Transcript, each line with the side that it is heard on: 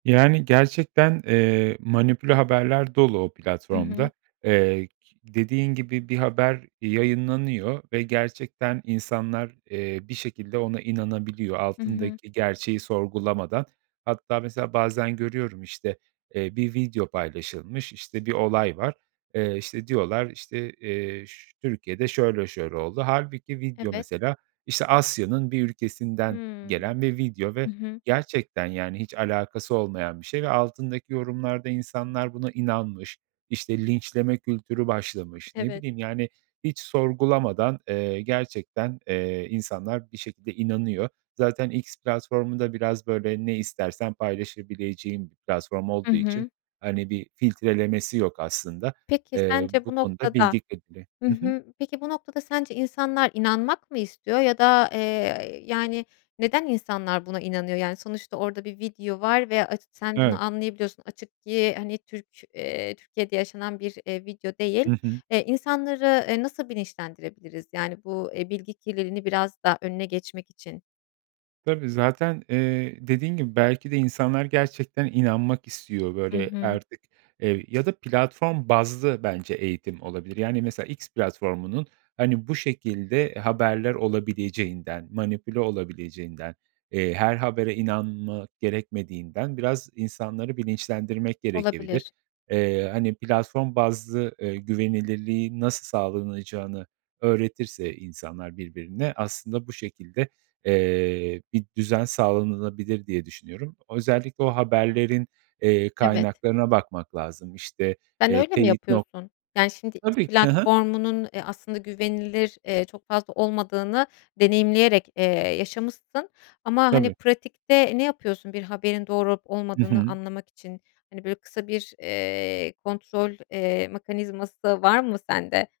right: Yani, gerçekten, eee, manipüle haberler dolu o
left: Hı hı.
right: platformda. Eee, ki dediğin gibi bir haber yayınlanıyor ve gerçekten insanlar, eee, bir şekilde ona inanabiliyor
left: Hı hı.
right: altındaki gerçeği sorgulamadan. Hatta mesela bazen görüyorum, işte, eee, bir video paylaşılmış. İşte, bir olay var. Eee, işte, diyorlar işte, eee, ş Türkiye'de şöyle şöyle oldu. Hâlbuki video
left: Evet.
right: mesela, işte, Asya'nın bir ülkesinden
left: Hımm.
right: gelen bir video
left: Hı
right: ve
left: hı.
right: gerçekten, yani, hiç alakası olmayan bir şey ve altındaki yorumlarda insanlar buna inanmış, işte, linçleme kültürü başlamış. Ne
left: Evet.
right: bileyim, yani, hiç sorgulamadan, eee, gerçekten, eee, insanlar bir şekilde inanıyor. Zaten X platformu da biraz, böyle, ne istersen paylaşabileceğin bir platform
left: Hı
right: olduğu için,
left: hı.
right: hani, bir filtrelemesi yok aslında.
left: Peki
right: Eee,
left: sence
right: bu
left: bu
right: konuda
left: noktada
right: bilgi kirliliği
left: Hı
right: Hı hı.
left: hı. Peki bu noktada sence insanlar inanmak mı istiyor? Ya da, eee, yani, neden insanlar buna inanıyor? Yani, sonuçta orada bir video var ve aç Sen bunu
right: Evet.
left: anlayabiliyorsun. Açık ki hani Türk eee, Türkiye'de yaşanan bir, eee, video değil.
right: Hı hı.
left: Eee, insanları, eee, nasıl bilinçlendirebiliriz? Yani bu, eee, bilgi kirliliğini biraz daha önüne geçmek için.
right: Tabii, zaten, eee, dediğin gibi belki de insanlar gerçekten inanmak istiyor
left: Hı
right: böyle
left: hı.
right: artık, eee, ya da platform bazlı bence eğitim olabilir. Yani mesela X platformunun, hani, bu şekilde haberler olabileceğinden, manipüle olabileceğinden, eee, her habere inanma gerekmediğinden biraz insanları bilinçlendirmek gerekebilir.
left: Olabilir.
right: Eee, hani, platform bazlı, eee, güvenilirliğin nasıl sağlanılacağını öğretirse insanlar birbirine, aslında bu şekilde, eee, bir düzen sağlanabilir diye düşünüyorum. O özellikle o haberlerin, eee,
left: Evet.
right: kaynaklarına bakmak lazım. İşte,
left: Sen
right: eee,
left: öyle mi
right: teyit nok
left: yapıyorsun? Yani,
right: E,
left: şimdi X
right: tabii ki. Hı hı.
left: platformunun, eee, aslında güvenilir, eee, çok fazla olmadığını deneyimleyerek, eee, yaşamışsın. Ama, hani,
right: Tabii.
left: pratikte ne yapıyorsun bir haberin doğru olup
right: Hı
left: olmadığını
right: hı.
left: anlamak için? Hani, böyle, kısa bir, eee, kontrol, eee, mekanizması da var mı sende?